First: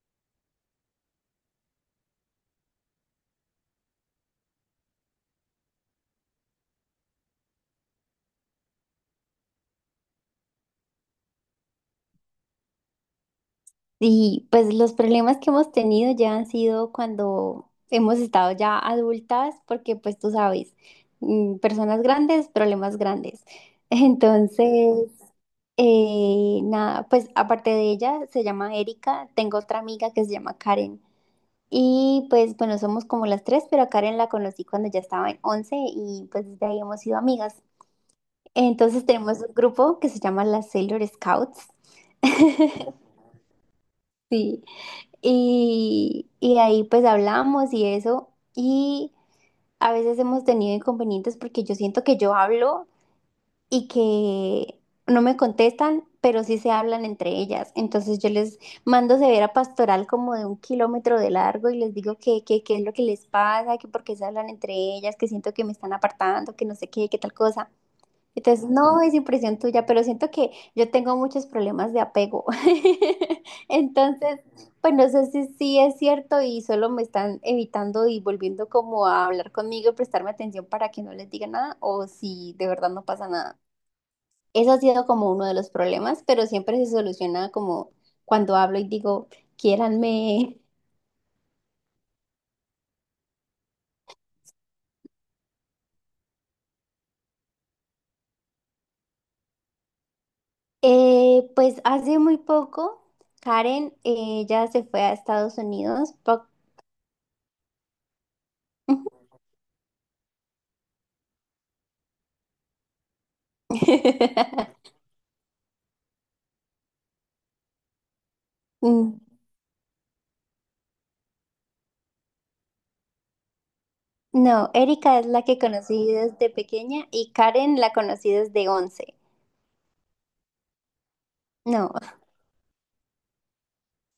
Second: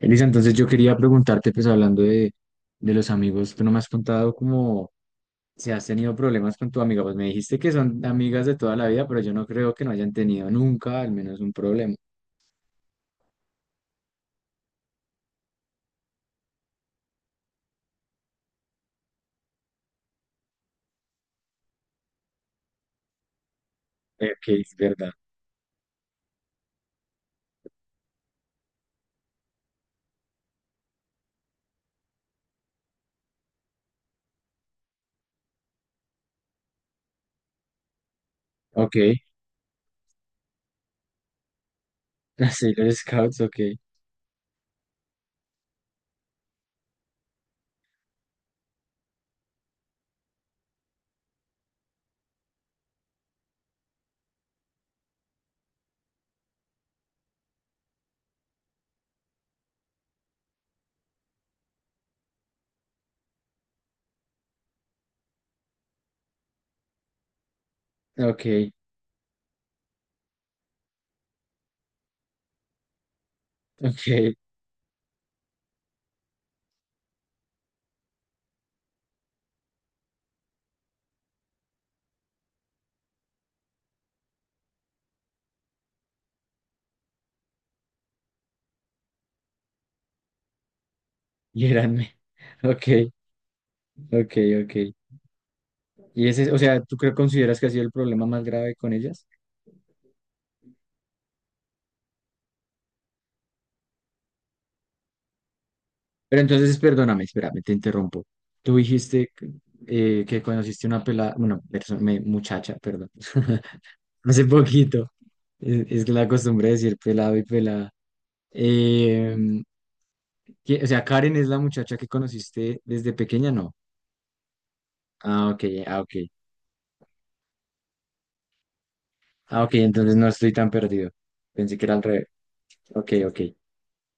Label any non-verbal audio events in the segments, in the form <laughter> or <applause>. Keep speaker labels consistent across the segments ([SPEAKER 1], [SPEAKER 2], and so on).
[SPEAKER 1] Elisa, entonces yo quería preguntarte, pues hablando de los amigos, tú no me has contado cómo si has tenido problemas con tu amiga, pues me dijiste que son amigas de toda la vida, pero yo no creo que no hayan tenido nunca al menos un problema.
[SPEAKER 2] Y pues los problemas que hemos tenido ya han sido cuando hemos estado ya adultas, porque pues tú sabes, personas grandes, problemas grandes. <laughs>
[SPEAKER 1] Ok, es
[SPEAKER 2] Entonces,
[SPEAKER 1] verdad.
[SPEAKER 2] nada, pues aparte de ella, se llama Erika, tengo otra amiga que se llama Karen. Y pues bueno, somos como las tres, pero a Karen la conocí cuando ya estaba en 11 y pues desde ahí hemos sido amigas.
[SPEAKER 1] Ok, <laughs>
[SPEAKER 2] Entonces
[SPEAKER 1] sí,
[SPEAKER 2] tenemos un grupo que se llama las Sailor Scouts.
[SPEAKER 1] los Sailor
[SPEAKER 2] <laughs>
[SPEAKER 1] Scouts. Ok.
[SPEAKER 2] Sí. Y ahí pues hablamos y eso. Y a veces hemos tenido inconvenientes porque yo siento que yo hablo y que no me contestan, pero sí se hablan entre ellas. Entonces yo les mando severa pastoral como de un kilómetro de largo y les digo qué es lo que les pasa, que por qué se hablan entre ellas, que siento que me están apartando, que no sé qué, qué tal cosa. Entonces,
[SPEAKER 1] Ok.
[SPEAKER 2] no es impresión tuya, pero siento que yo tengo muchos problemas de apego. <laughs>
[SPEAKER 1] Ok.
[SPEAKER 2] Entonces, pues no sé si sí es cierto y solo me están evitando y volviendo como a hablar conmigo y prestarme atención para que no les diga nada o si de verdad no pasa nada. Eso ha sido como uno de los problemas, pero siempre se soluciona como cuando hablo y digo, quiéranme.
[SPEAKER 1] y eran me- <laughs> ok. Ok. Ok. Y ese, o sea, consideras que ha sido el problema más grave con ellas?
[SPEAKER 2] Pues hace muy poco, Karen, ya se fue a Estados Unidos.
[SPEAKER 1] Pero entonces, perdóname, espérame, te interrumpo. Tú dijiste que que conociste una pelada, bueno, persona muchacha, perdón, <laughs> hace
[SPEAKER 2] <laughs>
[SPEAKER 1] poquito. Es que la costumbre de decir pelado y pelada.
[SPEAKER 2] Mm.
[SPEAKER 1] Em, o sea, Karen es la muchacha que conociste desde pequeña, ¿no?
[SPEAKER 2] No, Erika es la
[SPEAKER 1] Ah,
[SPEAKER 2] que
[SPEAKER 1] ok. Ah,
[SPEAKER 2] conocí
[SPEAKER 1] ok.
[SPEAKER 2] desde pequeña y Karen la conocí desde 11.
[SPEAKER 1] Ah, ok, entonces no estoy tan perdido. Pensé que
[SPEAKER 2] No,
[SPEAKER 1] era al revés. Ok. Ok.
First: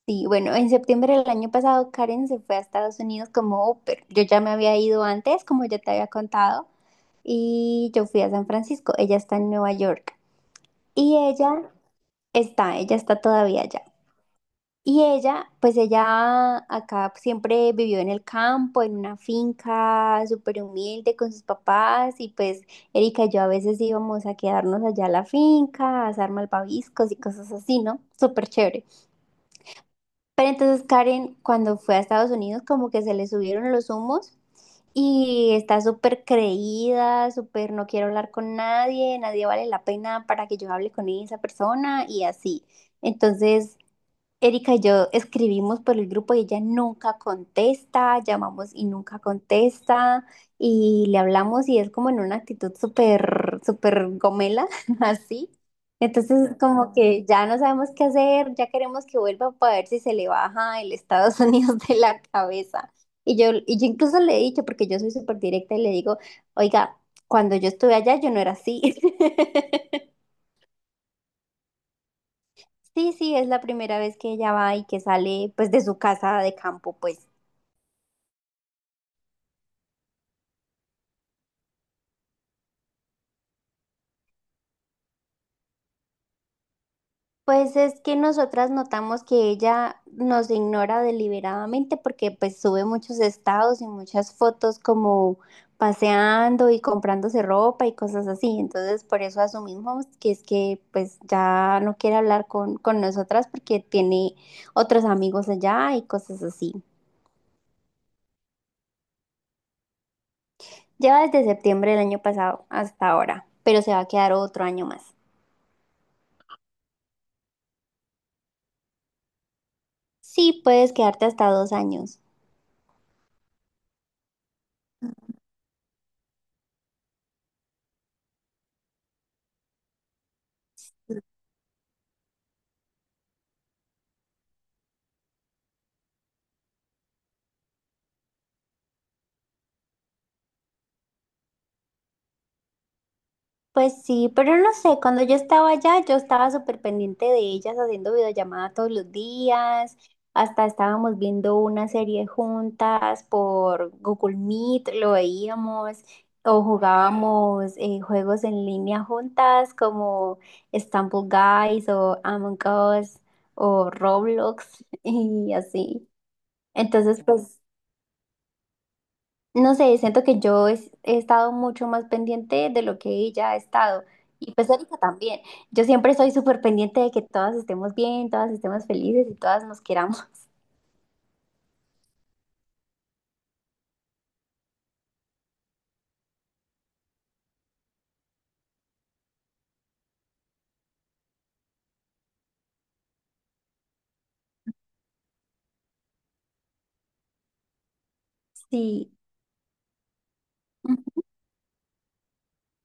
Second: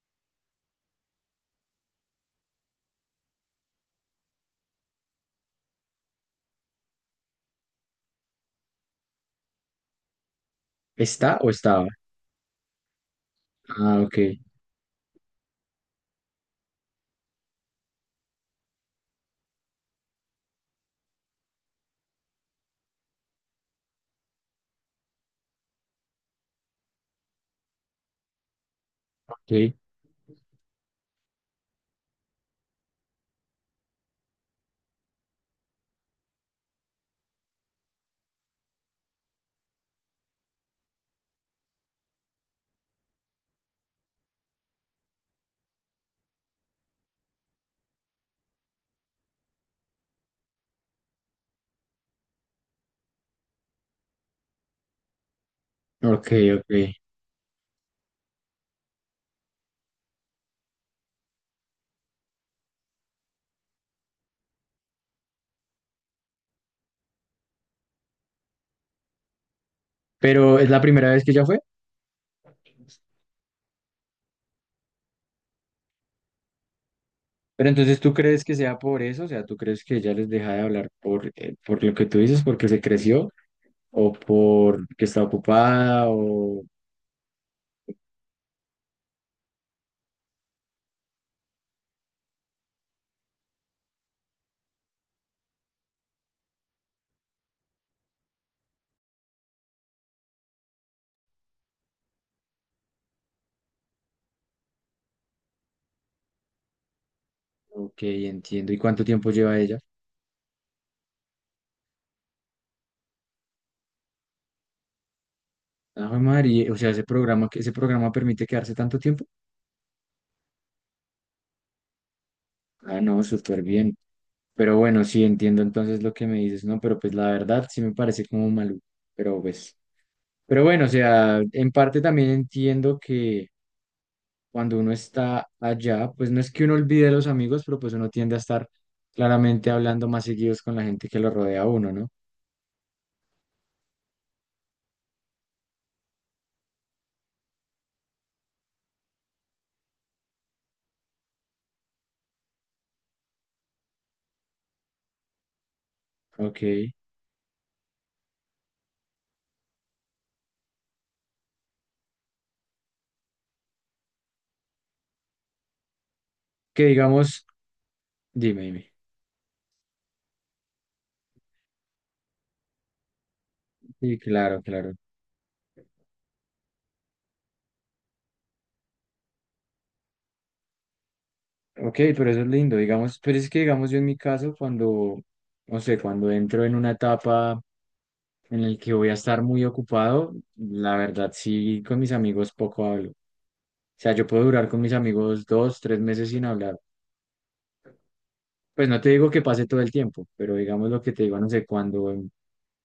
[SPEAKER 2] sí, bueno, en septiembre del año pasado Karen se fue a Estados Unidos como au pair. Yo ya me había ido antes, como ya te había contado, y yo fui a San Francisco. Ella está en Nueva York y
[SPEAKER 1] ¿Está o
[SPEAKER 2] ella
[SPEAKER 1] estaba?
[SPEAKER 2] está, ella está todavía allá.
[SPEAKER 1] Ah, ok.
[SPEAKER 2] Y ella, pues ella acá siempre vivió en el campo, en una finca súper humilde con sus papás y pues Erika y yo a veces íbamos a quedarnos allá a la finca, a asar malvaviscos y cosas así, ¿no? Súper chévere.
[SPEAKER 1] Ok.
[SPEAKER 2] Pero entonces Karen, cuando fue a Estados Unidos, como que se le subieron los humos y está súper creída, súper no quiero hablar con nadie, nadie vale la pena para que yo hable con esa persona y así. Entonces... Erika y yo escribimos por el grupo y ella nunca contesta, llamamos y nunca contesta, y le hablamos y es como en una actitud súper, súper gomela, <laughs> así.
[SPEAKER 1] Ok.
[SPEAKER 2] Entonces,
[SPEAKER 1] Ok.
[SPEAKER 2] como que ya no sabemos qué hacer, ya queremos que vuelva para ver si se le baja el Estados <laughs> Unidos de la cabeza. Y yo incluso le he dicho, porque yo soy súper directa, y le digo, oiga, cuando yo estuve allá yo no era así. <laughs>
[SPEAKER 1] Pero es la primera vez que ella fue.
[SPEAKER 2] Sí, sí, es la primera vez que ella va y que sale pues de su casa de campo, pues.
[SPEAKER 1] Pero entonces, ¿tú crees que sea por eso? O sea, ¿tú crees que ella les deja de hablar por, por lo que tú dices, porque se creció, o por que está ocupada. O
[SPEAKER 2] Pues es que nosotras notamos que ella nos ignora deliberadamente porque pues sube muchos estados y muchas fotos como paseando y comprándose ropa y cosas así. Entonces por eso asumimos que es que pues ya no quiere hablar con nosotras porque tiene otros amigos allá y cosas así.
[SPEAKER 1] Ok, entiendo. ¿Y cuánto tiempo lleva ella?
[SPEAKER 2] Lleva desde septiembre del año pasado hasta ahora, pero se va a quedar otro año más.
[SPEAKER 1] Ah, jue María, o sea, ese programa, que ese programa permite quedarse tanto tiempo.
[SPEAKER 2] Sí, puedes quedarte hasta 2 años.
[SPEAKER 1] Ah, no, súper bien. Pero bueno, sí, entiendo entonces lo que me dices, ¿no? Pero pues la verdad sí me parece como maluco. Pero pues, pero bueno, o sea, en parte también entiendo cuando uno está allá, pues no es que uno olvide a los amigos, pero pues uno tiende a estar claramente hablando más seguidos con la gente que lo rodea a uno, ¿no?
[SPEAKER 2] Pues sí, pero no sé, cuando yo estaba allá, yo estaba súper pendiente de ellas haciendo videollamada todos los días, hasta estábamos viendo una serie juntas por Google Meet, lo veíamos,
[SPEAKER 1] Ok.
[SPEAKER 2] o jugábamos juegos en línea juntas como Stumble Guys o Among Us o Roblox <laughs> y así.
[SPEAKER 1] Que
[SPEAKER 2] Entonces,
[SPEAKER 1] digamos,
[SPEAKER 2] pues
[SPEAKER 1] dime, dime.
[SPEAKER 2] no sé, siento que yo he estado mucho más pendiente de lo que ella ha estado.
[SPEAKER 1] Sí,
[SPEAKER 2] Y
[SPEAKER 1] claro,
[SPEAKER 2] pues
[SPEAKER 1] claro.
[SPEAKER 2] Erika también. Yo siempre soy súper pendiente de que todas estemos bien, todas estemos felices y todas nos queramos.
[SPEAKER 1] Ok, pero eso es lindo, digamos, pero es que digamos yo en mi caso, cuando, no sé, cuando entro en una etapa en la que voy a estar muy ocupado, la verdad sí, con mis amigos poco hablo. O sea, yo puedo durar con mis amigos dos, tres meses sin hablar. Pues no te
[SPEAKER 2] Sí.
[SPEAKER 1] digo que pase todo el tiempo, pero digamos lo que te digo, no sé, cuando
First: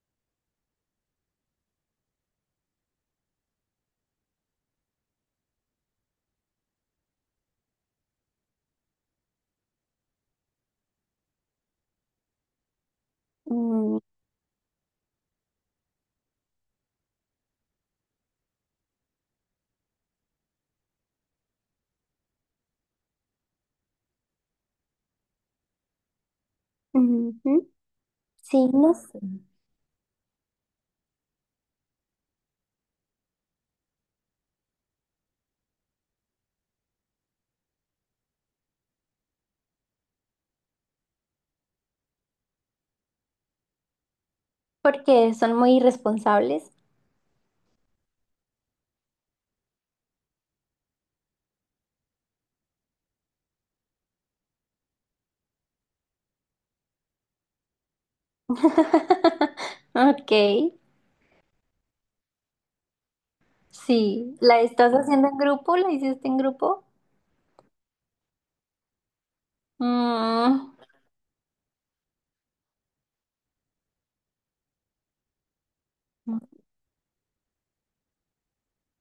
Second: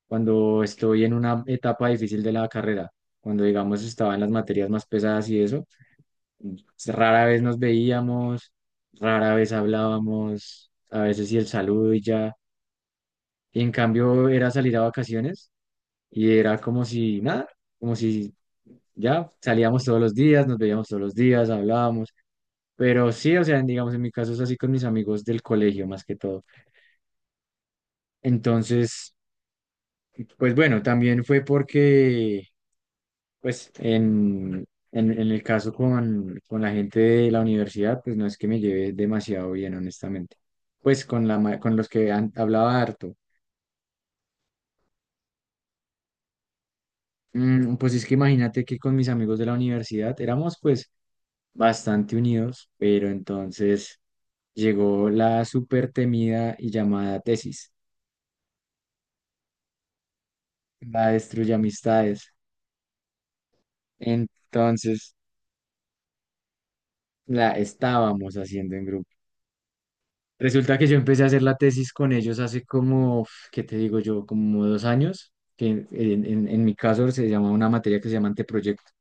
[SPEAKER 1] cuando estoy en una etapa difícil de la carrera, cuando digamos estaba en las materias más pesadas y eso, pues, rara vez nos veíamos, rara vez hablábamos, a veces y el saludo y ya. Y en
[SPEAKER 2] Ujú,
[SPEAKER 1] cambio era salir a vacaciones y era como si nada, como si ya salíamos todos los días, nos veíamos todos los días, hablábamos. Pero sí, o sea, digamos, en mi caso es así con mis amigos del colegio más que todo.
[SPEAKER 2] ujú. Sí, no
[SPEAKER 1] Entonces,
[SPEAKER 2] sé.
[SPEAKER 1] pues bueno, también fue porque pues en, en el caso con la gente de la universidad, pues no es que me lleve demasiado bien, honestamente. Pues con los que hablaba harto.
[SPEAKER 2] Porque son muy irresponsables.
[SPEAKER 1] Pues es que imagínate que con mis amigos de la universidad éramos pues bastante unidos, pero entonces llegó la súper temida y llamada tesis,
[SPEAKER 2] <laughs> Ok.
[SPEAKER 1] la destruye amistades.
[SPEAKER 2] Sí. ¿La estás
[SPEAKER 1] Entonces
[SPEAKER 2] haciendo en grupo? ¿La hiciste en grupo?
[SPEAKER 1] la estábamos haciendo en grupo.
[SPEAKER 2] Mm,
[SPEAKER 1] Resulta que yo empecé a hacer la tesis con ellos hace como, uf, ¿qué te digo yo? Como 2 años, que en, en mi caso se llama una materia que se llama anteproyecto.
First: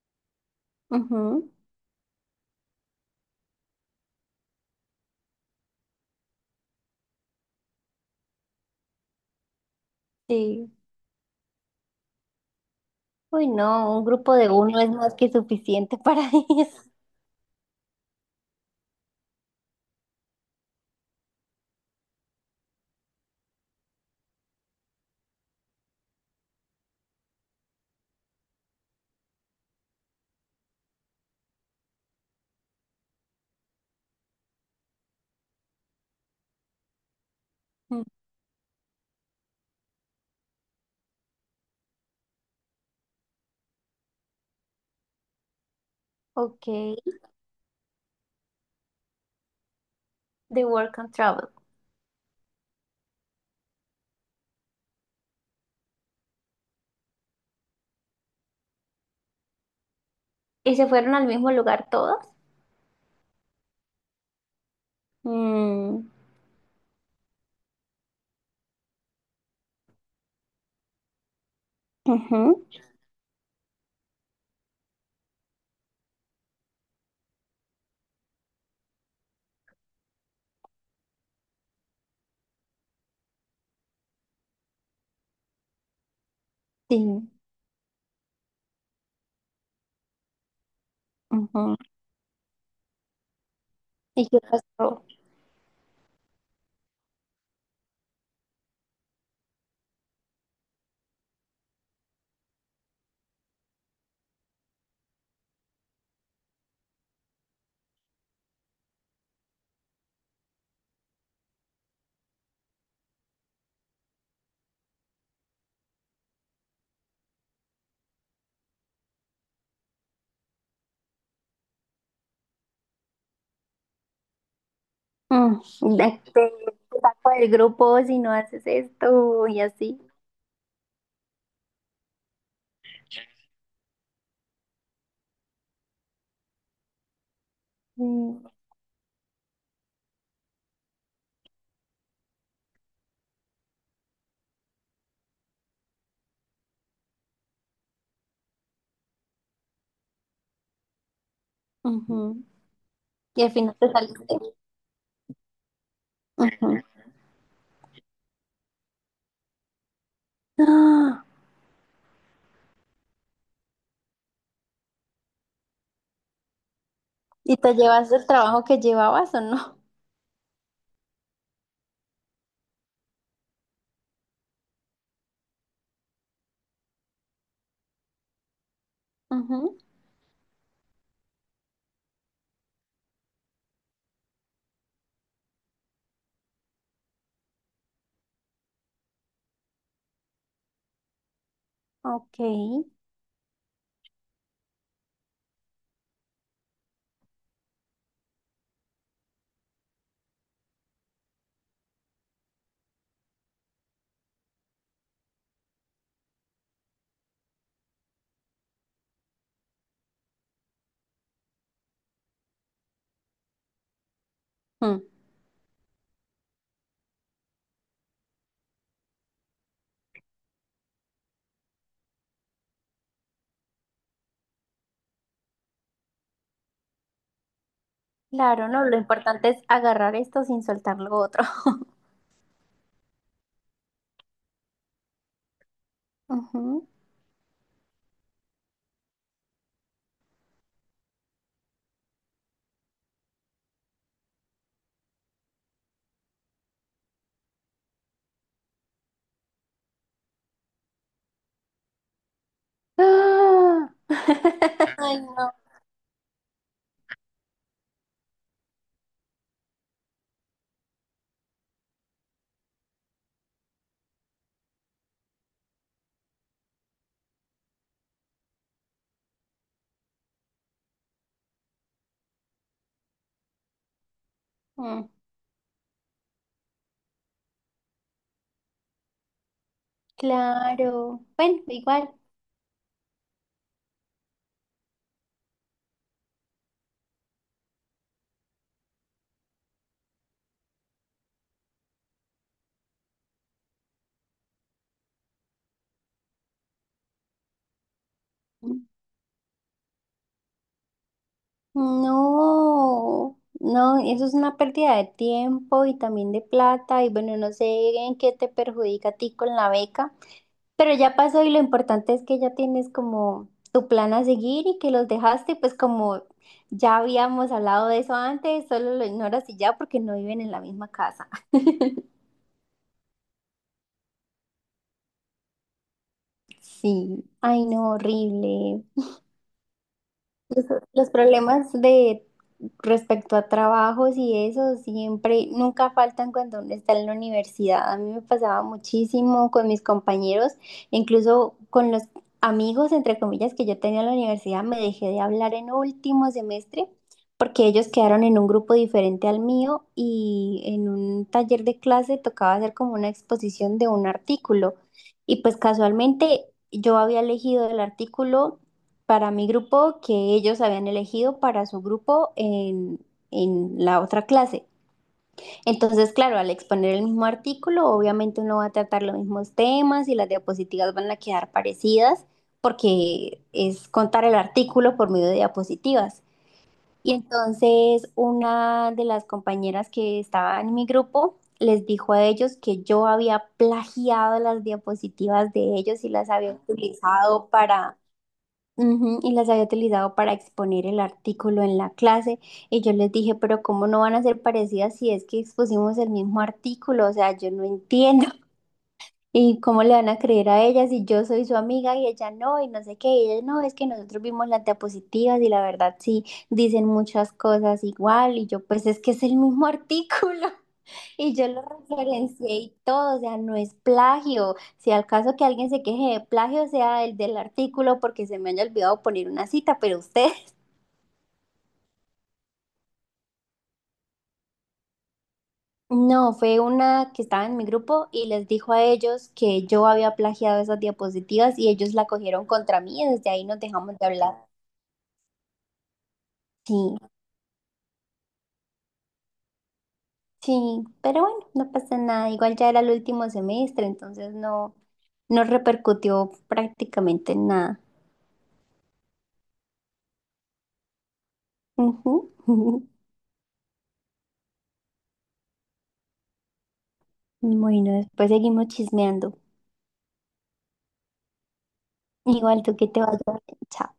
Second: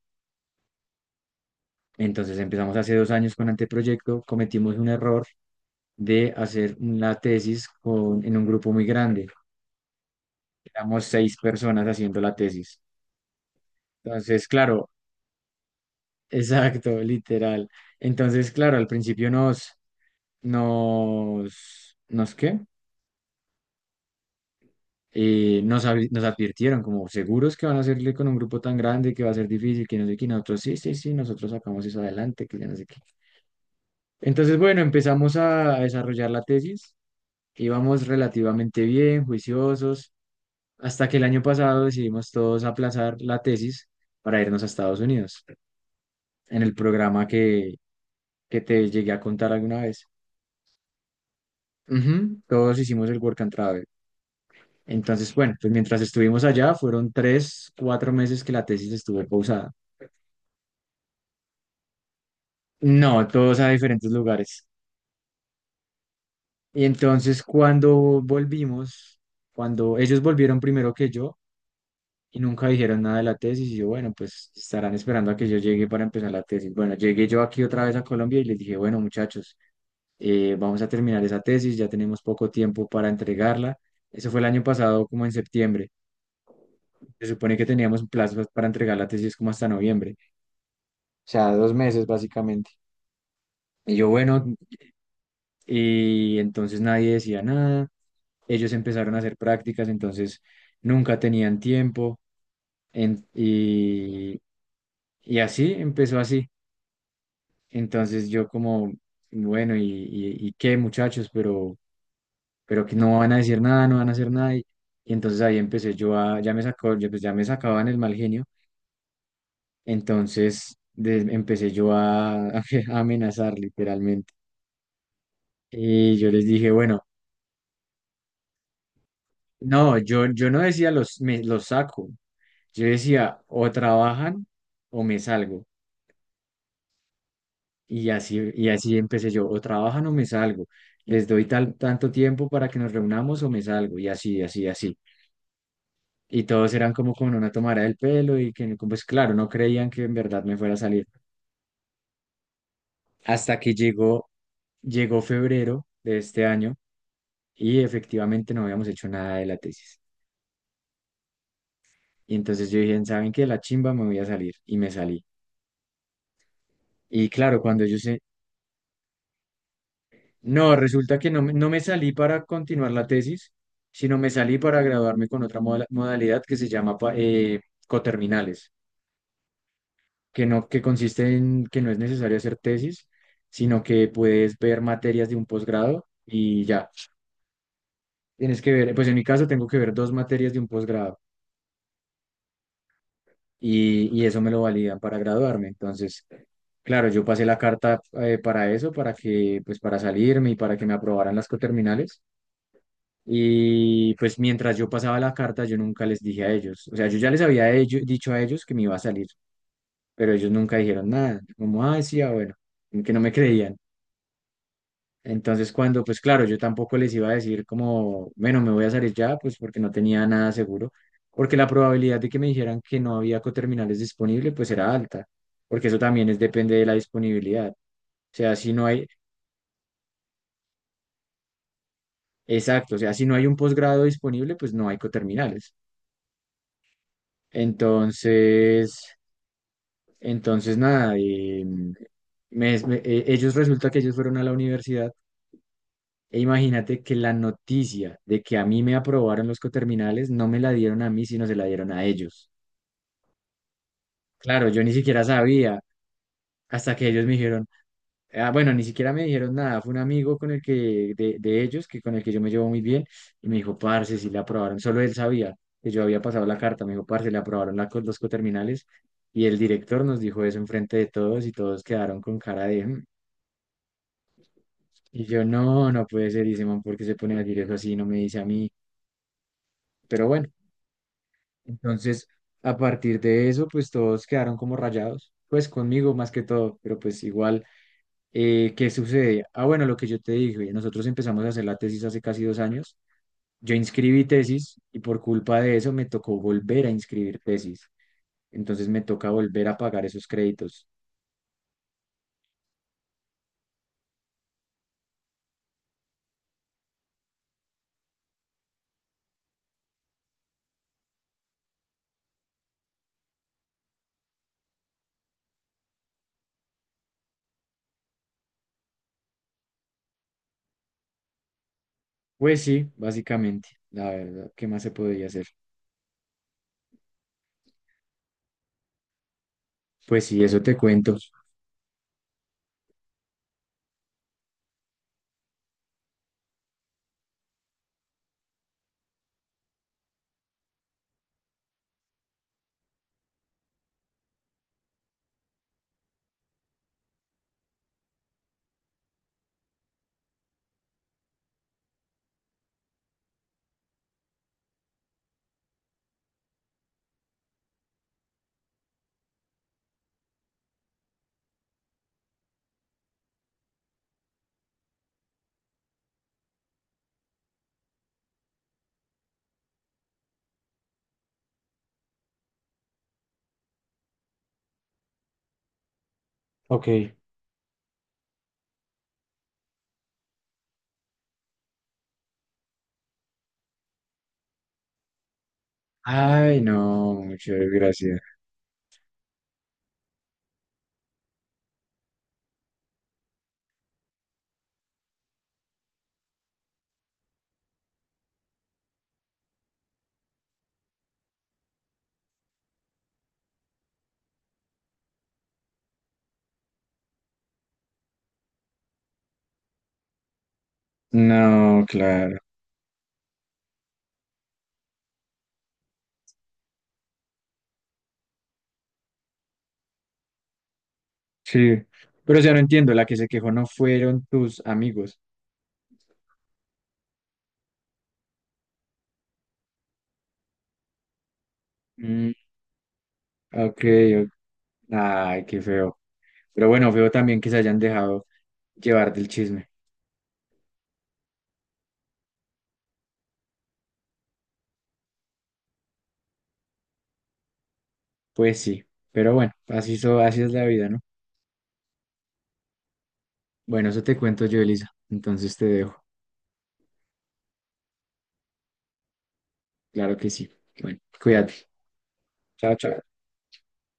[SPEAKER 2] ujú,
[SPEAKER 1] Entonces empezamos hace 2 años con anteproyecto, cometimos un error de hacer la tesis en un grupo muy grande.
[SPEAKER 2] sí.
[SPEAKER 1] Éramos seis personas haciendo la tesis.
[SPEAKER 2] Uy, no, un grupo
[SPEAKER 1] Entonces,
[SPEAKER 2] de uno
[SPEAKER 1] claro,
[SPEAKER 2] es más que suficiente para <laughs> eso.
[SPEAKER 1] exacto, literal. Entonces, claro, al principio ¿nos qué? Nos advirtieron como seguros que van a hacerle con un grupo tan grande que va a ser difícil, que no sé qué, y nosotros sí, sí, sí, nosotros sacamos eso adelante, que ya no sé qué. Entonces, bueno, empezamos a desarrollar la tesis,
[SPEAKER 2] Mm,
[SPEAKER 1] íbamos relativamente bien, juiciosos, hasta que el año pasado decidimos todos aplazar la tesis para irnos a Estados Unidos, en
[SPEAKER 2] ok,
[SPEAKER 1] el programa que te llegué a contar alguna vez.
[SPEAKER 2] the Work and Travel.
[SPEAKER 1] Ujú, todos hicimos el Work and Travel. Entonces, bueno, pues mientras estuvimos allá, fueron tres, cuatro meses que la tesis estuvo pausada.
[SPEAKER 2] ¿Y se fueron al mismo lugar todos?
[SPEAKER 1] No, todos a diferentes lugares.
[SPEAKER 2] Mm,
[SPEAKER 1] Y entonces cuando volvimos, cuando ellos volvieron primero que yo y
[SPEAKER 2] ujú,
[SPEAKER 1] nunca dijeron nada de la tesis, y yo, bueno, pues estarán esperando a que yo llegue para empezar la tesis. Bueno, llegué yo aquí otra vez a Colombia y les dije, bueno, muchachos, vamos a terminar esa tesis, ya tenemos poco tiempo para entregarla. Eso fue el año pasado, como en septiembre. Se
[SPEAKER 2] sí.
[SPEAKER 1] supone que teníamos un plazo para entregar la tesis como hasta noviembre, o sea, dos
[SPEAKER 2] Ujú.
[SPEAKER 1] meses básicamente. Y yo,
[SPEAKER 2] ¿Y qué
[SPEAKER 1] bueno,
[SPEAKER 2] pasó?
[SPEAKER 1] y entonces nadie decía nada. Ellos empezaron a hacer prácticas, entonces nunca tenían tiempo en- y, y así empezó así. Entonces yo como, bueno, ¿y qué muchachos? Pero que no van a decir nada, no van a hacer nada. Y entonces ahí empecé yo a, ya me sacó, ya, pues ya me sacaban el mal genio, entonces empecé yo a, <laughs> a amenazar literalmente.
[SPEAKER 2] Mm,
[SPEAKER 1] Y yo les
[SPEAKER 2] te
[SPEAKER 1] dije, bueno,
[SPEAKER 2] saco del grupo si no haces esto y
[SPEAKER 1] no,
[SPEAKER 2] así.
[SPEAKER 1] yo no decía los saco, yo decía o trabajan o me salgo.
[SPEAKER 2] Mm,
[SPEAKER 1] Y así empecé yo, o trabajan o me salgo, les doy tanto tiempo para que nos reunamos o me salgo, y así, así, así. Y todos eran como con una tomada del pelo y que, pues claro, no creían que en verdad me fuera a salir.
[SPEAKER 2] ujú. Y al
[SPEAKER 1] Hasta que
[SPEAKER 2] final te saliste.
[SPEAKER 1] llegó febrero de este año
[SPEAKER 2] Ujú.
[SPEAKER 1] y efectivamente no habíamos hecho nada de la tesis.
[SPEAKER 2] Ah,
[SPEAKER 1] Y entonces yo dije, ¿saben qué? La chimba me voy a salir y me salí. Y
[SPEAKER 2] ¿y
[SPEAKER 1] claro,
[SPEAKER 2] te
[SPEAKER 1] cuando ellos,
[SPEAKER 2] llevas
[SPEAKER 1] se-
[SPEAKER 2] el trabajo que llevabas o no?
[SPEAKER 1] No, resulta que no, no me salí para continuar la tesis, sino me salí para graduarme con otra modalidad que se llama coterminales,
[SPEAKER 2] Ujú,
[SPEAKER 1] que consiste en que no es necesario hacer tesis, sino que puedes ver materias de un posgrado y ya. Tienes que ver, pues en mi caso tengo que ver dos materias de un posgrado
[SPEAKER 2] ok.
[SPEAKER 1] y eso me lo validan para graduarme. Entonces, claro, yo pasé la carta para eso, para salirme y para que me aprobaran las coterminales. Y pues mientras yo pasaba la carta, yo nunca les dije a ellos. O sea, yo ya les había dicho a ellos que me iba a salir, pero ellos nunca dijeron nada. Como, ah, sí, ah, bueno, como que no me creían.
[SPEAKER 2] Mm,
[SPEAKER 1] Entonces, cuando, pues claro, yo tampoco les iba a decir como, bueno, me voy a salir ya, pues porque no tenía nada seguro, porque la probabilidad de que me dijeran que no había coterminales disponible, pues era alta, porque eso también es depende de la disponibilidad. O sea,
[SPEAKER 2] claro,
[SPEAKER 1] si no
[SPEAKER 2] no, lo
[SPEAKER 1] hay,
[SPEAKER 2] importante es agarrar esto sin soltar lo otro.
[SPEAKER 1] exacto, o sea, si no hay un posgrado disponible, pues no hay coterminales.
[SPEAKER 2] Ujú.
[SPEAKER 1] Entonces... Entonces, nada, ellos resulta que ellos fueron a la universidad e imagínate que la noticia de que a mí me aprobaron los coterminales no me la dieron a mí, sino se la dieron a ellos.
[SPEAKER 2] ¡Ah!
[SPEAKER 1] Claro, yo ni
[SPEAKER 2] <laughs> Ay,
[SPEAKER 1] siquiera
[SPEAKER 2] no.
[SPEAKER 1] sabía hasta que ellos me dijeron, ah, bueno, ni siquiera me dijeron nada, fue un amigo con el que, de ellos, que con el que yo me llevo muy bien, y me dijo, parce, si le aprobaron, solo él sabía que yo había pasado la carta, me dijo, parce, le aprobaron los coterminales, y el director nos dijo eso enfrente de todos y todos quedaron con cara de... "Mm".
[SPEAKER 2] Mm,
[SPEAKER 1] Y yo, no, no puede ser, dice, man, ¿porque se pone a decir eso así? No me dice a mí. Pero bueno,
[SPEAKER 2] claro. Bueno, igual.
[SPEAKER 1] entonces, a partir de eso, pues todos quedaron como rayados, pues conmigo más que todo, pero pues igual, ¿qué sucede? Ah, bueno, lo que yo te dije, nosotros empezamos a hacer la tesis hace casi 2 años, yo inscribí tesis y por culpa de eso me tocó volver a inscribir tesis, entonces me toca volver a pagar esos créditos.
[SPEAKER 2] No, no, eso es una pérdida de tiempo y también de plata y bueno, no sé en qué te perjudica a ti con la beca, pero ya pasó y lo importante es que ya tienes como tu plan a seguir y que los dejaste, pues como ya habíamos hablado de eso antes, solo lo ignoras y ya porque no viven en la misma casa. <laughs>
[SPEAKER 1] Pues sí, básicamente, la verdad, ¿qué más se podría hacer?
[SPEAKER 2] Sí, ay no, horrible.
[SPEAKER 1] Pues sí, eso te
[SPEAKER 2] Los
[SPEAKER 1] cuento.
[SPEAKER 2] problemas de respecto a trabajos y eso siempre, nunca faltan cuando uno está en la universidad. A mí me pasaba muchísimo con mis compañeros, incluso con los amigos, entre comillas, que yo tenía en la universidad, me dejé de hablar en último semestre porque ellos quedaron en un grupo diferente al mío y en un taller de clase tocaba hacer como una exposición de un artículo. Y pues casualmente yo había elegido el artículo para mi grupo que ellos habían elegido para su grupo en la otra clase. Entonces, claro, al exponer el mismo artículo, obviamente uno va a tratar los mismos temas y las diapositivas van a quedar parecidas porque es contar el artículo por medio de diapositivas. Y
[SPEAKER 1] Ok.
[SPEAKER 2] entonces una de las compañeras que estaba en mi grupo les dijo a ellos que yo había plagiado las diapositivas de ellos y las había
[SPEAKER 1] Ay, no,
[SPEAKER 2] utilizado
[SPEAKER 1] muchas
[SPEAKER 2] para
[SPEAKER 1] gracias.
[SPEAKER 2] ujú, y las había utilizado para exponer el artículo en la clase y yo les dije, pero ¿cómo no van a ser parecidas si es que expusimos el mismo artículo? O sea, yo no entiendo. ¿Y cómo le van a creer a ella si yo soy su amiga y ella no? Y no sé qué, y ella no, es que nosotros vimos las diapositivas y la verdad sí dicen muchas cosas igual y yo pues es que es el mismo artículo <laughs> y yo lo
[SPEAKER 1] No, claro.
[SPEAKER 2] referencié y todo, o sea, no es plagio. Si al caso que alguien se queje de plagio sea el del artículo porque se me haya olvidado poner una cita, pero ustedes... <laughs>
[SPEAKER 1] Sí. Pero ya no entiendo, la que se quejó no fueron tus amigos.
[SPEAKER 2] No, fue una que estaba en mi grupo y les dijo a ellos que yo había plagiado esas diapositivas y ellos la
[SPEAKER 1] Mm,
[SPEAKER 2] cogieron contra mí y desde ahí nos
[SPEAKER 1] ok,
[SPEAKER 2] dejamos de
[SPEAKER 1] o-
[SPEAKER 2] hablar.
[SPEAKER 1] ay, qué feo. Pero
[SPEAKER 2] Sí,
[SPEAKER 1] bueno, feo también que se hayan dejado llevar del chisme.
[SPEAKER 2] sí, pero bueno, no pasa nada. Igual ya era el último semestre, entonces no, no repercutió prácticamente en nada.
[SPEAKER 1] Pues sí, pero bueno, así, so, así es la vida, ¿no?
[SPEAKER 2] Ujú. <laughs>
[SPEAKER 1] Bueno, eso te cuento yo, Elisa. Entonces te dejo.
[SPEAKER 2] Bueno, después seguimos chismeando.
[SPEAKER 1] Claro que sí. Bueno, cuídate.
[SPEAKER 2] Igual
[SPEAKER 1] Chao,
[SPEAKER 2] tú que
[SPEAKER 1] chao.
[SPEAKER 2] te vayas bien. Chao.